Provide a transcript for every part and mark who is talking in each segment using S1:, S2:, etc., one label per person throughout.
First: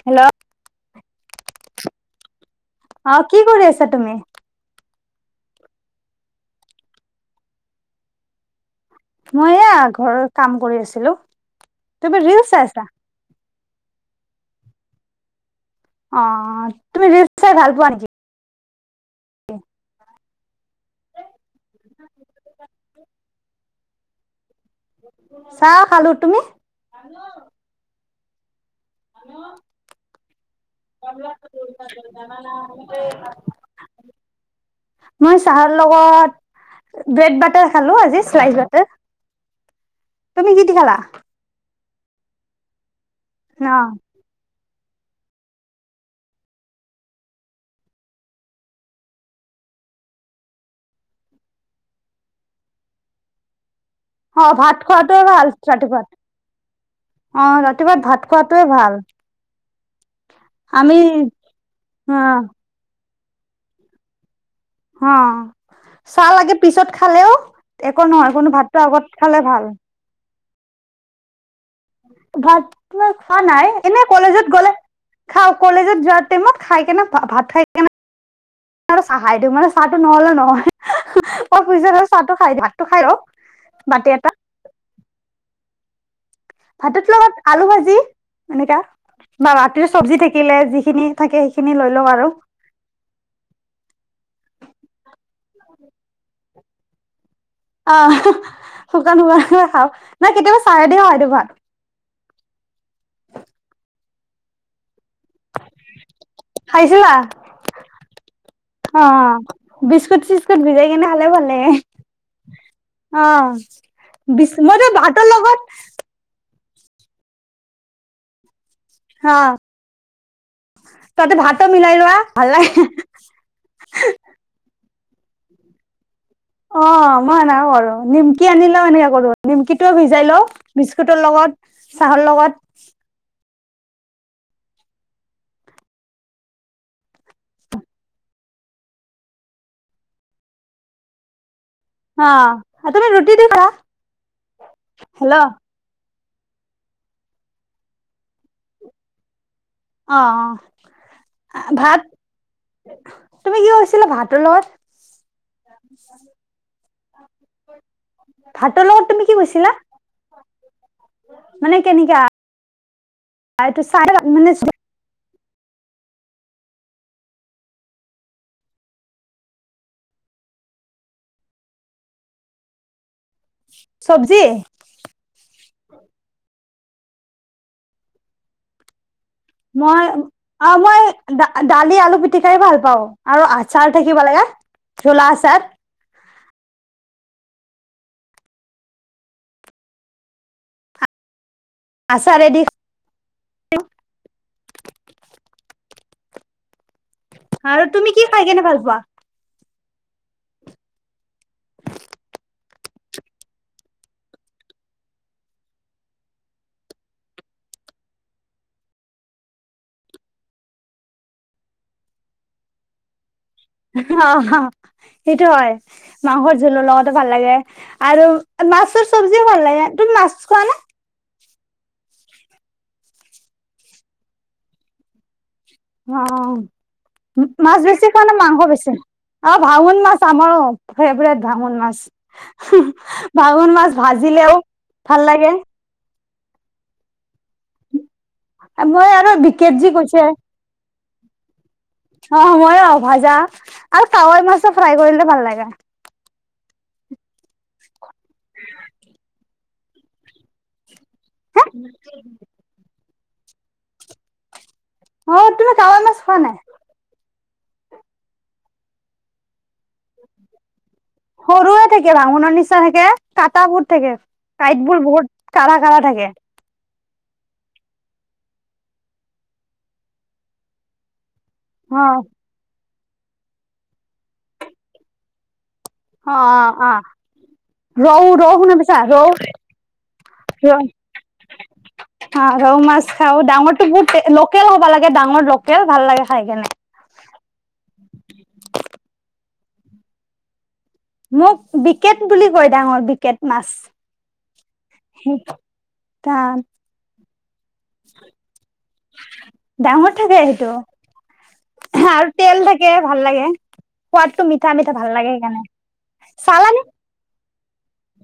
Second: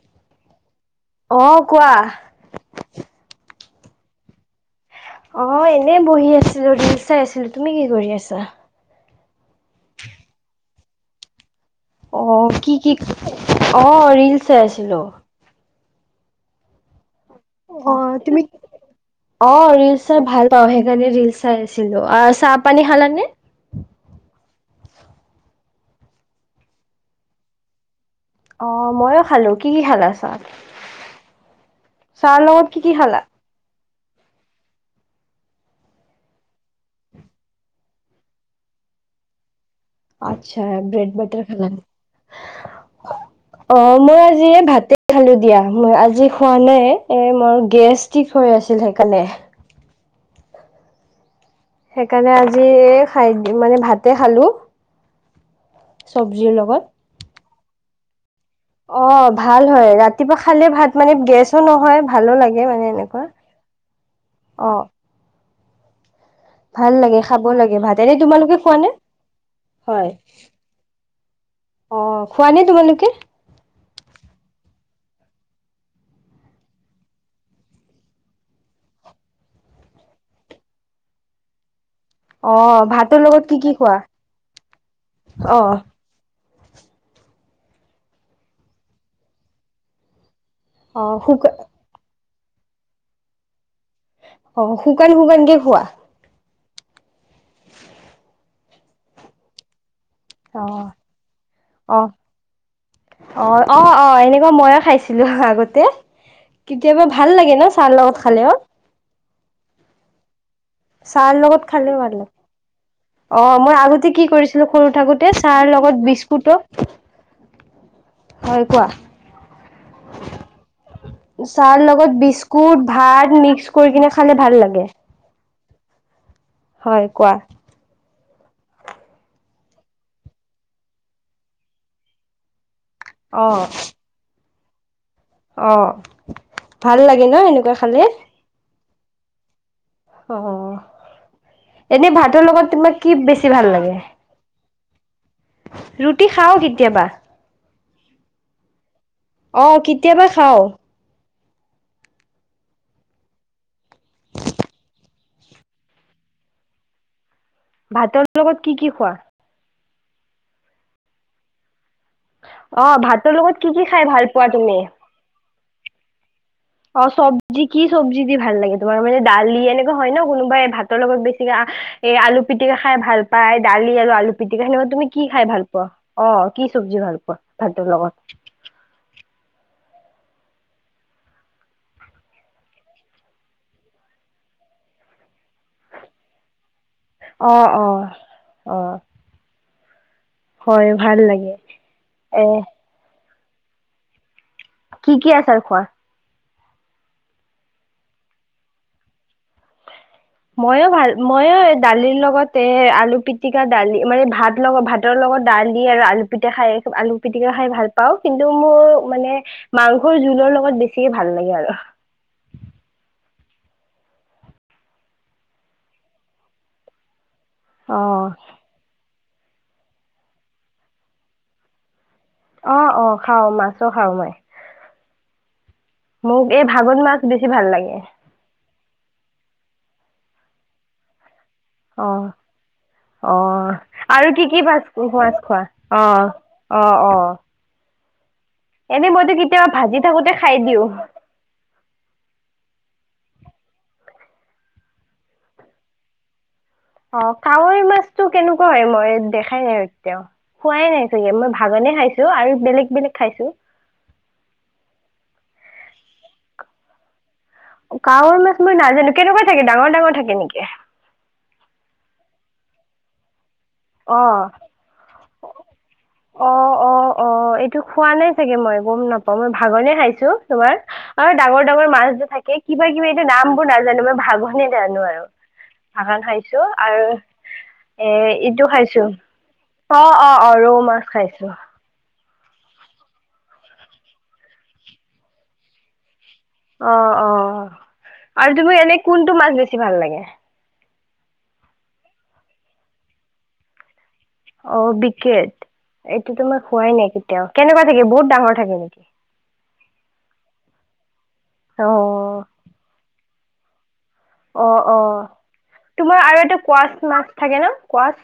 S1: Hello.
S2: অ', কোৱা।
S1: অ', কি কৰি আছা তুমি?
S2: অ', এনেই বহি আছিলো ৰিলচ চাই আছিলো, তুমি কি কৰি আছা?
S1: মই এয়া ঘৰত কাম কৰি আছিলো। তুমি ৰিলচ
S2: অ', কি
S1: চাইছা?
S2: কি অ' ৰিলচ চাই আছিলো।
S1: অ', তুমি ৰিলচ চাই ভাল পোৱা নেকি?
S2: অ', তুমি অ' ৰিলচ চাই ভাল পাওঁ সেইকাৰণে ৰিলচ চাই আছিলো। অ' চাহ পানী খালানে?
S1: [inaudible] চাহ খালো, তুমি? [inaudible]
S2: অ', মইয়ো খালো, কি কি খালা চাহ চাহৰ লগত কি কি খালা?
S1: [inaudible] মই চাহৰ লগত ব্ৰেড বাটাৰ খালো আজি শ্লাইচ বাটাৰ। তুমি
S2: আচ্ছা
S1: কি দি খালা?
S2: ব্ৰেড বাটাৰ খালা। অ', মই আজি এই ভাতে খালো দিয়া। মই আজি খোৱা নাই এ মোৰ গেছটিক হৈ আছিলে সেইকাৰণে। সেইকাৰণে আজি এই খাই মানে ভাত
S1: অ', ভাত খোৱাটোৱে ভাল
S2: চব্জিৰ লগত
S1: ৰাতিপুৱাত অ' ৰাতিপুৱা ভাত খোৱাতে ভাল।
S2: অ', ভাল হয় ৰাতিপুৱা খালে
S1: আমি
S2: ভাত মানে গেছো নহয়
S1: অ
S2: ভালো লাগে মানে এনেকুৱা।
S1: [inaudible]
S2: অ'।
S1: অ', চাহ লাগে পিছত
S2: ভাল লাগে
S1: খালে
S2: খাব লাগে ভাত
S1: একো
S2: এনে
S1: নহয় কোনো
S2: তোমালোকে খোৱা
S1: ভাতটো
S2: নে?
S1: আগত খালে ভাল।
S2: হয়। অ' খোৱা নে
S1: ভাত
S2: তোমালোকে?
S1: মই খোৱা নাই এনে কলেজত গ'লে খাওঁ কলেজত যোৱাৰ টাইমত খাই কেনে ভাত খাই কেনে আৰু চাহ [unintelligible] মানে চাহটো নহ'লে নহয়। অ', পিছত হ'লেও চাহটো খাই
S2: অ'
S1: ভাতটো খাই লওঁ
S2: ভাতৰ লগত কি কি খোৱা?
S1: বাতি এটা।
S2: অ'।
S1: ভাতৰ লগত আলু ভাজি এনেকা বা ৰাতিৰ চব্জি থাকিলে যি খিনি
S2: অ'
S1: থাকে
S2: শুকা
S1: সেইখিনি লৈ লওঁ আৰু।
S2: অ', শুকান শুকানকে খোৱা?
S1: অহ শুকান শুকান খাওঁ। নাই কেতিয়াবা চাহে
S2: অ',
S1: দিওঁ খাই দিওঁ ভাত
S2: অ'। অ', অ', অ', এনেকুৱা মইও খাইছিলো আগতে কেতিয়াবা
S1: খাইছিলা
S2: ভাল লাগে ন চাহ লগত খালেও।
S1: অ', অ', বিস্কুট চিস্কুট ভিজাই কিনে খালেও
S2: চাহৰ
S1: ভাল
S2: লগত
S1: লাগে।
S2: খালেও ভাল লাগে।
S1: অ
S2: মই আগতে কি
S1: বিচ
S2: কৰিছিলো
S1: মই ত
S2: সৰু
S1: ভাতৰ
S2: থাকোতে
S1: লগত
S2: চাহৰ বিস্কুটো হয় কোৱা
S1: অ তাতে ভাতো
S2: চাহৰ
S1: মিলাই লোৱা
S2: লগত
S1: ভাল লাগে
S2: বিস্কুট ভাত মিক্স কৰি কিনে খালে ভাল লাগে
S1: অ
S2: হয় কোৱা
S1: মই নাহো আৰু মোন কি আনি লও এনেকে কৰো নিমকিটোও ভিজাই লও বিস্কুটৰ লগত চাহৰ লগত
S2: অ অ ভাল লাগে ন এনেকুৱা খালে অ এনে
S1: অ
S2: ভাতৰ লগত তোমাক
S1: তুমি
S2: কি
S1: ৰুটি দি
S2: বেছি
S1: খা
S2: ভাল লাগে
S1: হেল্ল' অ
S2: ৰুটি খাও কিতিয়াবা
S1: অ অ
S2: কেতিয়াবা খাও
S1: ভাত তুমি কি কৈছিলা ভাতৰ লগত
S2: ভাতৰ লগত কি
S1: ভাতৰ
S2: খোৱা?
S1: লগত তুমি কি কৈছিলা? মানে কেনেকা
S2: অ ভাতৰ লগত কি
S1: এইটো
S2: কি
S1: চাই
S2: খাই ভাল পোৱা
S1: মানে
S2: তুমি অ চব্জি কি চব্জি দি ভাল লাগে তোমাৰ মানে দালি এনেকুৱা হয় ন কোনোবাই ভাতৰ লগত বেছিকে আ এ আলু পিটিকা খাই ভাল পাই দালি আৰু আলু
S1: চব্জি
S2: পিটিকা সেনকা তুমি কি খাই ভাল পোৱা অ কি চব্জি ভাল পোৱা ভাতৰ লগত
S1: মই অ মই দা দালি আলু পিটিকাই ভাল পাওঁ আৰু আচাৰ থাকিব লাগে জুলা আছাৰ
S2: অ অ অ হয় ভাল লাগে এ
S1: আচাৰেদি
S2: কি কি আচাৰ খোৱা।
S1: আৰু তুমি কি খাই কিনে ভাল পোৱা।
S2: ময়ো ভাল ময়ো দালিৰ লগতে এ আলু পিটিকা দালি মানে ভাত লগত ভাত ভাতৰ লগত দালি আৰু আলু পিটা খাই আলু পিটিকা খাই ভাল পাওঁ কিন্তু মোৰ মানে মাংসৰ জোলৰ লগত বেছিকে ভাল লাগে আৰু।
S1: হা হা' সেইটো হয়, মাংসৰ জোলৰ লগত ভাল লাগে আৰু
S2: অ',
S1: মাছৰ চব্জিও ভাল লাগে তুমি মাছ খোৱা নে।
S2: অ', অ', খাওঁ মাছো খাওঁ মই।
S1: অ'
S2: মোক এই ভাগত মাছ
S1: মা
S2: বেছি ভাল
S1: মাছ
S2: লাগে
S1: বেছি খোৱা নে মাংস বেছি। অ ভাঙুন মাছ আমাৰো ফেবৰেট ভাঙোন মাছ
S2: অ',
S1: ভাঙোন
S2: অ',
S1: মাছ
S2: আৰু কি
S1: ভাজিলেও
S2: কি মাছ
S1: ভাল
S2: মাছ
S1: লাগে
S2: খোৱা? অ অ অ
S1: মই
S2: এনেই
S1: আৰু
S2: মইতো
S1: বিকেট
S2: তেতিয়াবা
S1: যি
S2: ভাজি
S1: কৈছে
S2: থাকোতে খাই দিও
S1: অ মইও ভাজা আৰু কাৱৈ মাছো ফ্ৰাই কৰিলে ভাল লাগে
S2: অ কাৱৈ মাছটো কেনেকুৱা হয় মই দেখাই নাই এতিয়াও খোৱাই নাই চাগে মই
S1: হে
S2: ভাঙনে খাইছো আৰু বেলেগ বেলেগ খাইছো
S1: অ তুমি কাৱৈ মাছ খোৱা নাই
S2: কাৱৈ মাছ মই নাজানো কেনেকুৱা থাকে ডাঙৰ ডাঙৰ থাকে নেকি।
S1: সৰুয়ে থাকে ভাঙোনৰ নিচিনা থাকে, কাটা বুট থাকে
S2: অ
S1: কাইট বোৰ বহুত কাঢ়া কাঢ়া থাকে।
S2: অ অ অ এইটো খোৱা নাই চাগে মই গ'ম নাপাওঁ মই ভাগনে খাইছোঁ তোমাৰ, আৰু ডাঙৰ ডাঙৰ মাছ
S1: অ'
S2: যে থাকে কিবা কিবি এইটো নাম বোৰ নাজানো মই ভাগোনে জানো আৰু। ভাঙা খাইছোঁ
S1: অ' অ' অ'
S2: আৰু, এ,
S1: ৰৌ
S2: ই
S1: ৰৌ
S2: ইটো
S1: শুনা পাইছা
S2: খাইছোঁ,
S1: ৰৌ
S2: অ', অ', অ', ৰৌ মাছ খাইছোঁ।
S1: [inaudible] অ', ৰৌ মাছ খাওঁ, ডাঙৰটো বহুত লোকেল হ'ব লাগে, ডাঙৰ লোকেল ভাল লাগে খাই কেনে।
S2: অ', অ', আৰু তুমি এনে, কোনটো মাছ বেছি ভাল লাগে?
S1: মোক বিকেত বুলি কয়, ডাঙৰ বিকেত মাছ।
S2: অ', বিকেত, এইটোতো মই খোৱাই নাই কেতিয়াও, কেনেকুৱা থাকে বহুত ডাঙৰ থাকে নেকি।
S1: ডাঙৰ থাকে সেইটো,
S2: অ
S1: আৰু তেল থাকে ভাল লাগে। সোৱাদটো
S2: অ
S1: মিঠা, মিঠা
S2: অ
S1: ভাল লাগে সেইকাৰণে,
S2: তোমাৰ আৰু এটা
S1: চালানি
S2: কোৱাচ মাছ থাকে ন' কোৱাত।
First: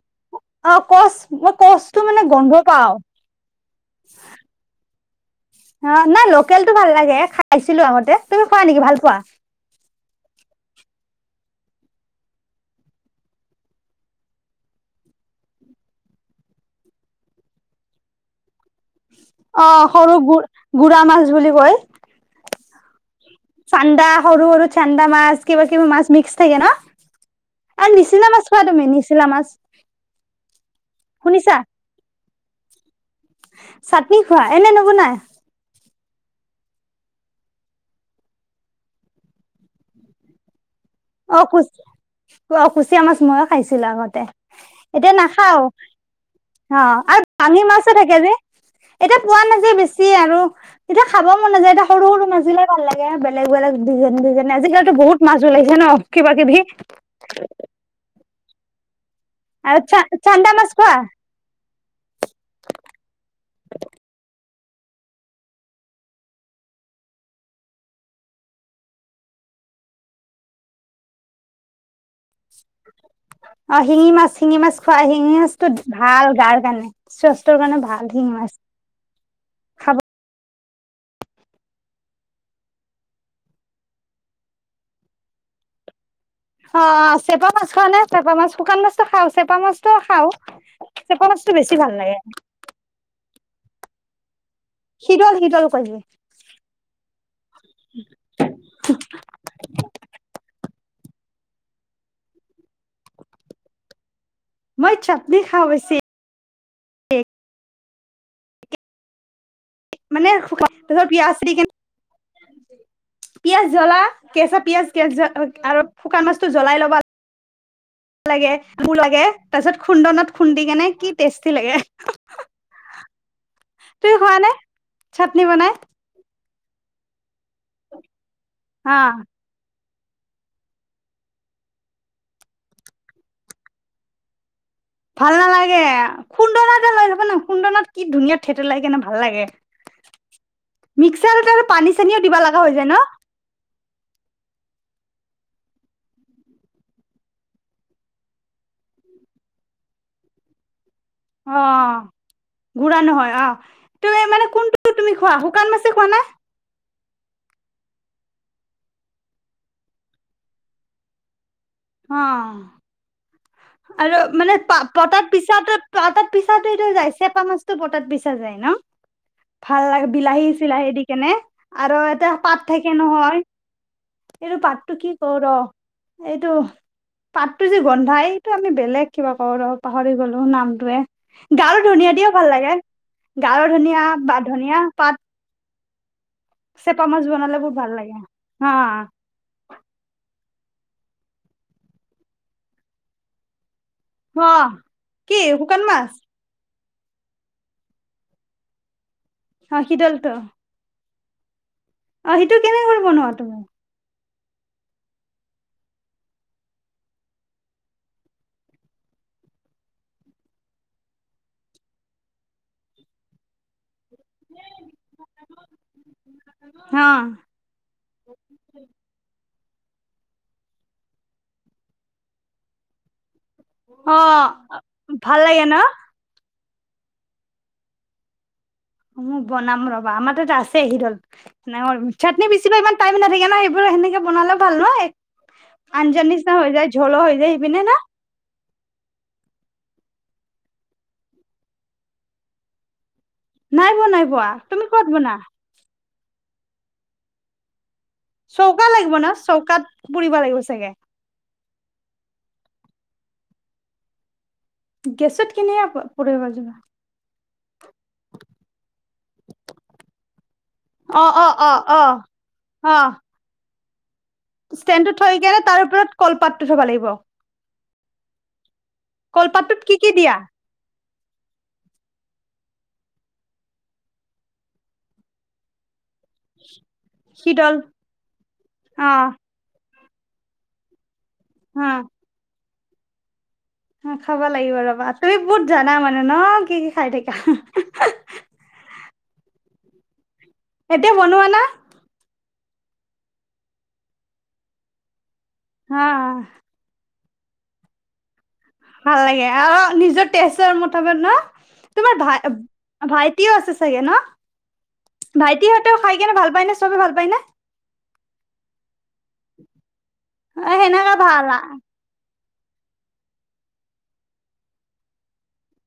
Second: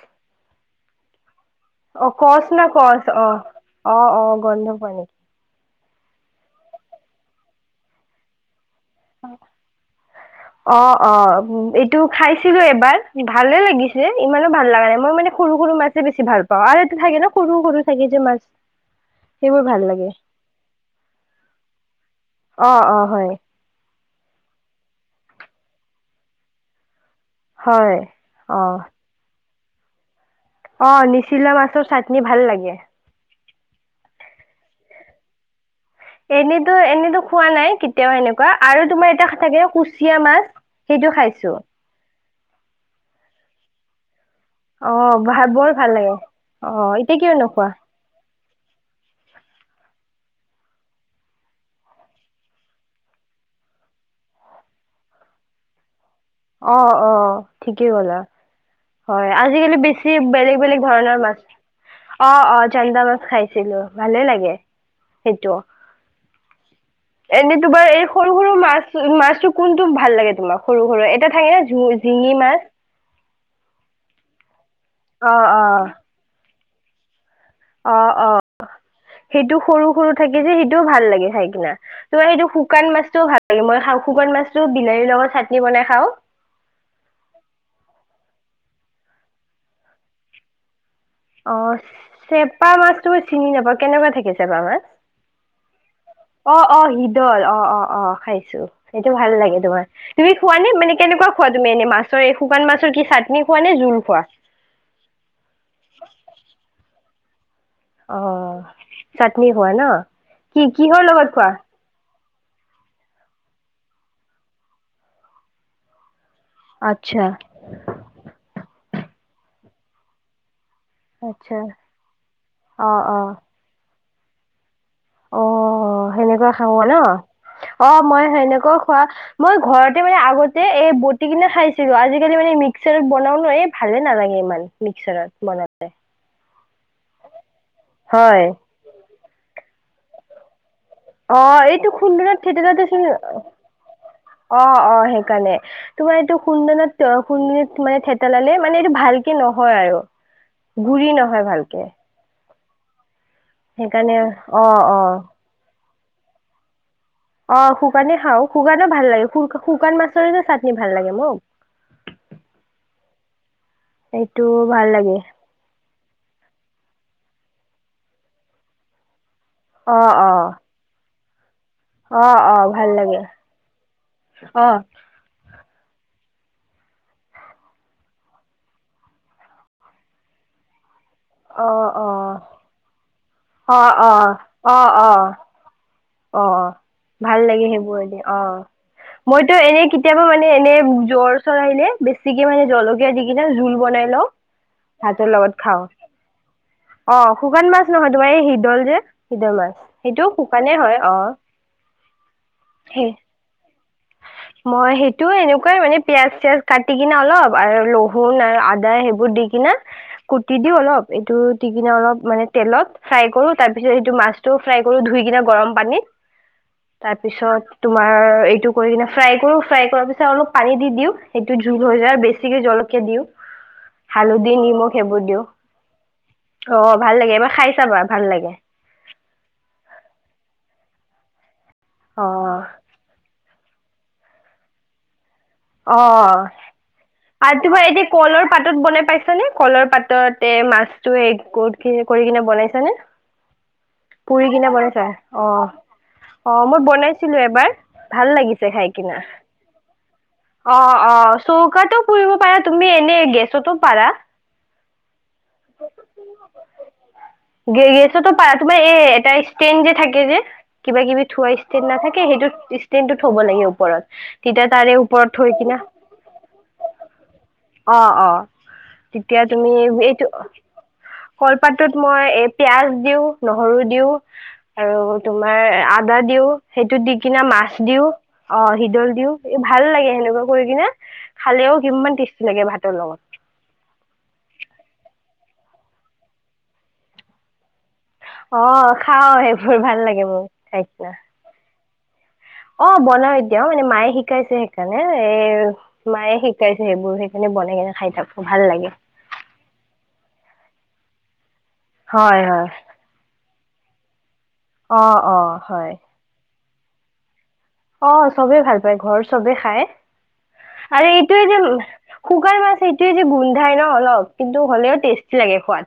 S1: অ', কৰ্চ মই কৰ্চটো মানে
S2: কচ
S1: গোন্ধ
S2: না
S1: পাওঁ।
S2: কচ অ'। অ', অ', গোন্ধ পোৱা নেকি।
S1: অ', নাই লোকেলটো ভাল লাগে, খাইছিলো আগতে, তুমি খোৱা নেকি ভাল পোৱা।
S2: [inaudible] অ', অ', এইটো খাইছিলো এবাৰ, ভালে লাগিছে ইমানো ভাল লগা নাই। মই মানে সৰু, সৰু মাছে বেছি ভাল পাওঁ আৰু এইটো থাকে ন' সৰু, সৰু থাকে যে মাছ। সেইবোৰ ভাল
S1: অ',
S2: লাগে
S1: সৰু গু গুৰা মাছ বুলি কয়।
S2: অ', অ', হয়।
S1: চান্দা, সৰু, সৰু চান্দা মাছ, কিবা-কিবি মাছ মিক্স থাকে ন'।
S2: হয়
S1: আৰু নিচিলা মাছ
S2: অ
S1: খোৱা তুমি, নিচিলা মাছ।
S2: অ', নিচিলা
S1: শুনিছা
S2: মাছটোৰ চাটনি ভাল লাগে।
S1: চাটনি খোৱা, এনে নবনাই।
S2: এনেতো, এনেতো খোৱা নাই, কেতিয়াও এনেকুৱা। আৰু তোমাৰ এটা থাকে কুচিয়া মাছ। সেইটো
S1: অ',
S2: খাইছো
S1: কুচ, অ', কুচিয়া মাছ মইয়ো খাইছিলো আগতে।
S2: অ
S1: এতিয়া
S2: ভাল
S1: নাখাওঁ,
S2: বৰ ভাল লাগে
S1: অ',
S2: এতিয়া
S1: আৰু
S2: কিয়
S1: বামি
S2: নোখোৱা
S1: মাছো থাকে যে। এতিয়া পোৱা নাযায়, বেছি আৰু এতিয়া খাব মন নাযায়, এতিয়া সৰু, সৰু মাছি বিলাকে ভাল লাগে, বেলেগ, বেলগ ডিজাইন, ডিজাইন আজিকালিতো বহুত মাছ ওলাইছে। চে ন'। কিবা কিবি
S2: অ', অ', ঠিকেই ক'লা। হয়, আজিকালি
S1: আৰু চা
S2: বেছি
S1: চান্দা
S2: বেলেগ,
S1: মাছ
S2: বেলেগ
S1: খোৱা
S2: ধৰণৰ মাছ। অ', অ', চান্দা মাছ খাইছিলো, ভালে লাগে সেইতো। এনে তোমাৰ, এই সৰু, সৰু মাছ, মাছটো কোনটো ভাল লাগে তোমাৰ সৰু, সৰু এ এটা থাকে যুঙি জিঙি মাছ।
S1: অ', শিঙি মাছ, শিঙি মাছ খোৱা। শিঙি
S2: অ অ
S1: মাছটো ভাল গাৰ কাৰণে। স্বাস্থ্যৰ কাৰণে
S2: অ
S1: ভাল শিঙি
S2: অ
S1: মাছ।
S2: সেইটো সৰু,
S1: খাব
S2: সৰু থাকে যে, সেইটোও ভাল লাগে খাই কিনা। তোমাৰ সেইটো শুকান মাছটো ভাল লাগে মই খাওঁ, শুকান মাছটো বিলাহীৰ লগত চাটনি বনাই খাওঁ।
S1: অ', অ', চেপা মাছ খোৱা নে, চেপা মাছ, শুকান মাছটো খাওঁ চেপা মাছটো খাওঁ।
S2: অ', চেপা মাছতো মই চিনি নাপাওঁ, কেনেকুৱা থাকে চেপা মাছ।
S1: শিদল, শিদল কয় যে।
S2: অ', অ', শিদল, অ', অ', অ', খাইছোঁ সেইটো ভাল লাগে তোমাৰ। তুমি খোৱা নে, মানে কেনেকুৱা খোৱা তুমি, এনে মাছৰ এই শুকান মাছৰ কি চাটনি খোৱা নে জুল খোৱা।
S1: মই চাটনি খাওঁ বেছি।
S2: অ', অ', চাটনি খোৱা ন'।
S1: মানে
S2: কি কিহৰ
S1: কি
S2: লগত
S1: আছ
S2: খোৱা
S1: কিনে। পিয়াজ জ্বলা কেঁচা পিয়াজ কে জ আৰু শুকান মাছতটো জ্বলাই ল'ব-
S2: আচ্ছা
S1: লাগে বু লাগে তাৰ পিছত খুন্দনত খুন্দি কেনে। কি
S2: আচ্ছা
S1: টেষ্টি লাগে,
S2: অ অ
S1: তুমি খোৱা নে?
S2: অ
S1: চাটনি বনাই
S2: সেনেকুৱা খাওঁ ন, অ মই সেনেকেও
S1: অ
S2: খোৱা। মই ঘৰতে মানে আগতে এই বটি কিনে খাইছিলো আজিকালি মানে মিক্সাৰত বনাও ন এই ভালে নালাগে ইমান।
S1: ভাল
S2: মিক্সাৰত বনালে
S1: নালাগে খুন্দনাতে লৈ যাবা ন খুন্দনাত কি ধুনীয়া
S2: হয়
S1: থেতেলিয়াই কেনে ভাল লাগে।
S2: অ
S1: মিক্সাৰত আৰু
S2: এইটো
S1: পানী চানীও
S2: খুন্দনাত
S1: দিবা লগা হৈ যায় ন
S2: থিয়েটতে, অ অ সেইকাৰণে। তোমাৰ এইটো সুন্দনত সুন্দনী মানে থেতেলালে মানে এইটো ভালকে নহয় আৰু। ঘূৰি নহয়। ভালকে
S1: অহ, গুৰা নহয় আহ।
S2: সেইকাৰণে অ অ।
S1: সোকান মাছে খোৱা নে?
S2: অ শুকানে খাও শুকানো ভাল লাগে শুকান মাছৰে যে চাটনি ভাল লাগে মোক।
S1: অহ, আৰু
S2: এইটো
S1: মানে
S2: ভাল লাগে
S1: পতাৰ পি তাত পিছাটোটো যায় চেপা মাছতো পতাত পিছা যায় ন। ভাল
S2: অ
S1: লাগে
S2: অ
S1: বিলাহী চিলাহী দি কেনে আৰু
S2: অ
S1: এতিয়া
S2: অ
S1: পাত
S2: ভাল
S1: থাকে
S2: লাগে
S1: নহয়। এইটো
S2: অ
S1: পাতটো কি কয় ৰ, এইটো। পাতটো যে গন্ধাই এইটো আমি বেলেগ কিবা কো ৰ পাহৰি গলু নামটোৱেই। গাৰ
S2: অ',
S1: ধনিয়া দিও
S2: অ',
S1: ভাল লাগে, গাৰৰ ধনিয়া
S2: অ',
S1: বা ধনিয়া
S2: অ', অ',
S1: পাত।
S2: অ'। অ,
S1: চেপা মাছ
S2: ভাল
S1: বনালে
S2: লাগে
S1: বহুত ভাল
S2: সেইবোৰ
S1: লাগে
S2: দি অ।
S1: হা
S2: মইতো এনে কেতিয়াবা মানে এনে জ্বৰ চ্বৰ আহিলে বেছিকে মানে জলকীয়া দি কিনা জোল বনাই- লও,
S1: অ
S2: ভাতৰ
S1: কি
S2: লগত খাওঁ।
S1: শুকান মাছ
S2: অ শুকান মাছ নহয় তোমাৰ এই শিদল যে শিদল মাছ
S1: অ
S2: সেইটো
S1: শীতলটো
S2: শুকানে হয়। অহ।
S1: অ সেইটো কেনেক বনোৱা তুমি?
S2: মই সেইটো এনেকুৱাই মানে পিয়াজ চিয়াজ কাটি কিনে অলপ আৰু লহুন আৰু আদা সেইবোৰ দি কিনা। কুটি দিও অলপ এইটো দি কিনে অলপ মানে তেলত ফ্ৰাই কৰো তাৰপিছত এইটো মাছ টো ফ্ৰাই কৰি ধুই কিনে গৰম পানীত,
S1: অ
S2: তাৰপিছত তোমাৰ এইটো- কৰি কিনে ফ্ৰাই কৰো ফ্ৰাই কৰাৰ পিছত অলপ পানী দি দিও সেইটো জোল হৈ যায় আৰু বেছিকে জলকীয়া দিও।
S1: অ
S2: হালধি নিমখ সেইবোৰ
S1: ভাল
S2: দিওঁ।
S1: লাগে ন
S2: অ ভাল লাগে এইবাৰ খাই চাবা ভাল লাগে।
S1: উম বনাম ৰবা আমাৰ তাত আছে সিডল
S2: অ
S1: চাটনি বেচিলো ইমান- টাইম নাথাকে ন সেইবোৰ সেনেকে বনালে ভাল নহয়।
S2: অ
S1: আঞ্জা নিচিনা হৈ যায় ঝলো হৈ যায়
S2: আৰু
S1: সেই
S2: তোমাৰ
S1: পিনে ন।
S2: এতিয়া কলৰ পাতত বনাই পাইছানে কলৰ পাততে মাছটো হৰি কৰি কিনে বনাইছানে?
S1: নাই ব নাই
S2: পুৰি
S1: বোৱা
S2: কিনে
S1: তুমি
S2: বনাইছা
S1: কত বনা?
S2: অ অ মই বনাইছিলো এবাৰ ভাল লাগিছে
S1: চৌকা
S2: খাই
S1: লাগিব
S2: কিনা।
S1: ন চৌকাত পোৰিব লাগিব।
S2: অ
S1: চাগে
S2: অ চৌকাত পুৰিব পাৰা তুমি এনে গেছতো পাৰা।
S1: গেছত কিনে পুৰিব জানো।
S2: গ গছতো পাৰা তোমাৰ এই এটা ষ্টেন যে থাকে যে। কিবা কিবি
S1: অ
S2: থোৱা
S1: অ অ
S2: ষ্টেণ্ড
S1: অ
S2: নাথাকে সেইটো
S1: অ
S2: ষ্টেণ্ডো থব লাগে ওপৰত তেতিয়া তাৰে-
S1: ষ্টেণ্ডটো
S2: ওপৰত
S1: থৈ কেনে
S2: কিনা
S1: তাৰ ওপৰত কলপাতটো থব লাগিব।
S2: অ অ, তেতিয়া তুমি
S1: কলপাতটোত কি কি
S2: এইটো।
S1: দিয়া
S2: কলপাতটোত মই এ পিয়াজ দিওঁ, নহৰু দিওঁ আৰু তোমাৰ আ দা দিও, সেইটো দি কিনে
S1: হিদল
S2: মাছ দিও, অ সিদল দিওঁ ভাল লাগে সেনেকুৱা কৰি কিনে খালেও
S1: অ
S2: কিমান টেষ্টি লাগে ভাতৰ লগত
S1: উম খাব লাগিব ৰবা তুমি বহুত জানা মানে ন কি কি খাই থাকা
S2: অ খাও সেইবোৰ ভাল লাগে মো।
S1: এতিয়া বনোৱা না?
S2: অ বনাও এতিয়া মানে মায়ে শিকাইছে সেইকাৰণে এ
S1: অ
S2: মায়ে শিকাই সেইবোৰ সেইকানে বনাই কেনে খাই থাকো ভাল লাগে
S1: ভাল লাগে আৰু নিজৰ তেজৰ মতামত ন তোমাৰ
S2: হয়
S1: ভাই
S2: হয়।
S1: ভাইটিও আছে চাগে ন,
S2: অ অ
S1: ভাইটি
S2: হয়
S1: হতেও খাই কিনে ভাল পায়নে চবে ভাল পায় নে?
S2: অ চবেই ভাল পায় ঘৰ চবে খাই
S1: অ
S2: আৰু
S1: সেনেকা
S2: এইটোয়ে
S1: ভাল
S2: যে শুকান মাছ এইটোৱে যে গোন্ধাই ন অলপ কিন্তু হ'লেও টেষ্টি লাগে খোৱাত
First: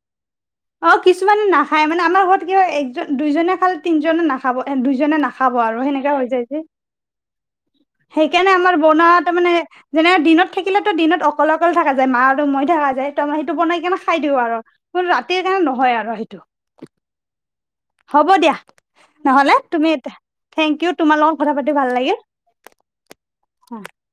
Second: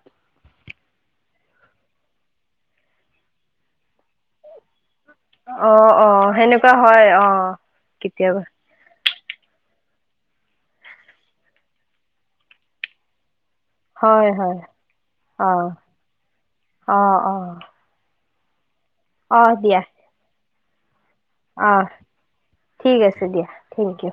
S1: অ কিছুমানে নাখায় মানে আমাৰ ঘৰত কি হয় একজন দুইজনে খালে তিনজনে নাখাব দুইজনে নাখ
S2: অ অ সেনেকুৱা হয় অ কেতিয়াবা।
S1: সেইকাৰণে আমাৰ বনোৱা তাৰমানে যেনে দিনত থাকিলেতো দিনত অকলে অকলে থকা যায় মা আৰু মই থাকা যায় ত মই সেইটো বনাই সেইকাৰণে খাই
S2: হয়
S1: দিওঁ
S2: হয়
S1: আৰু কিন্তু ৰাতিৰ
S2: অ
S1: কাৰণে নহয় আৰু সেইটো
S2: অ অ
S1: হ'ব দিয়া
S2: অ
S1: নহ'লে
S2: দিয়া
S1: তুমি এতিয়া থেংক ইউ তোমাল
S2: অ ঠিক আছে দিয়া
S1: অ
S2: থেংক ইউ।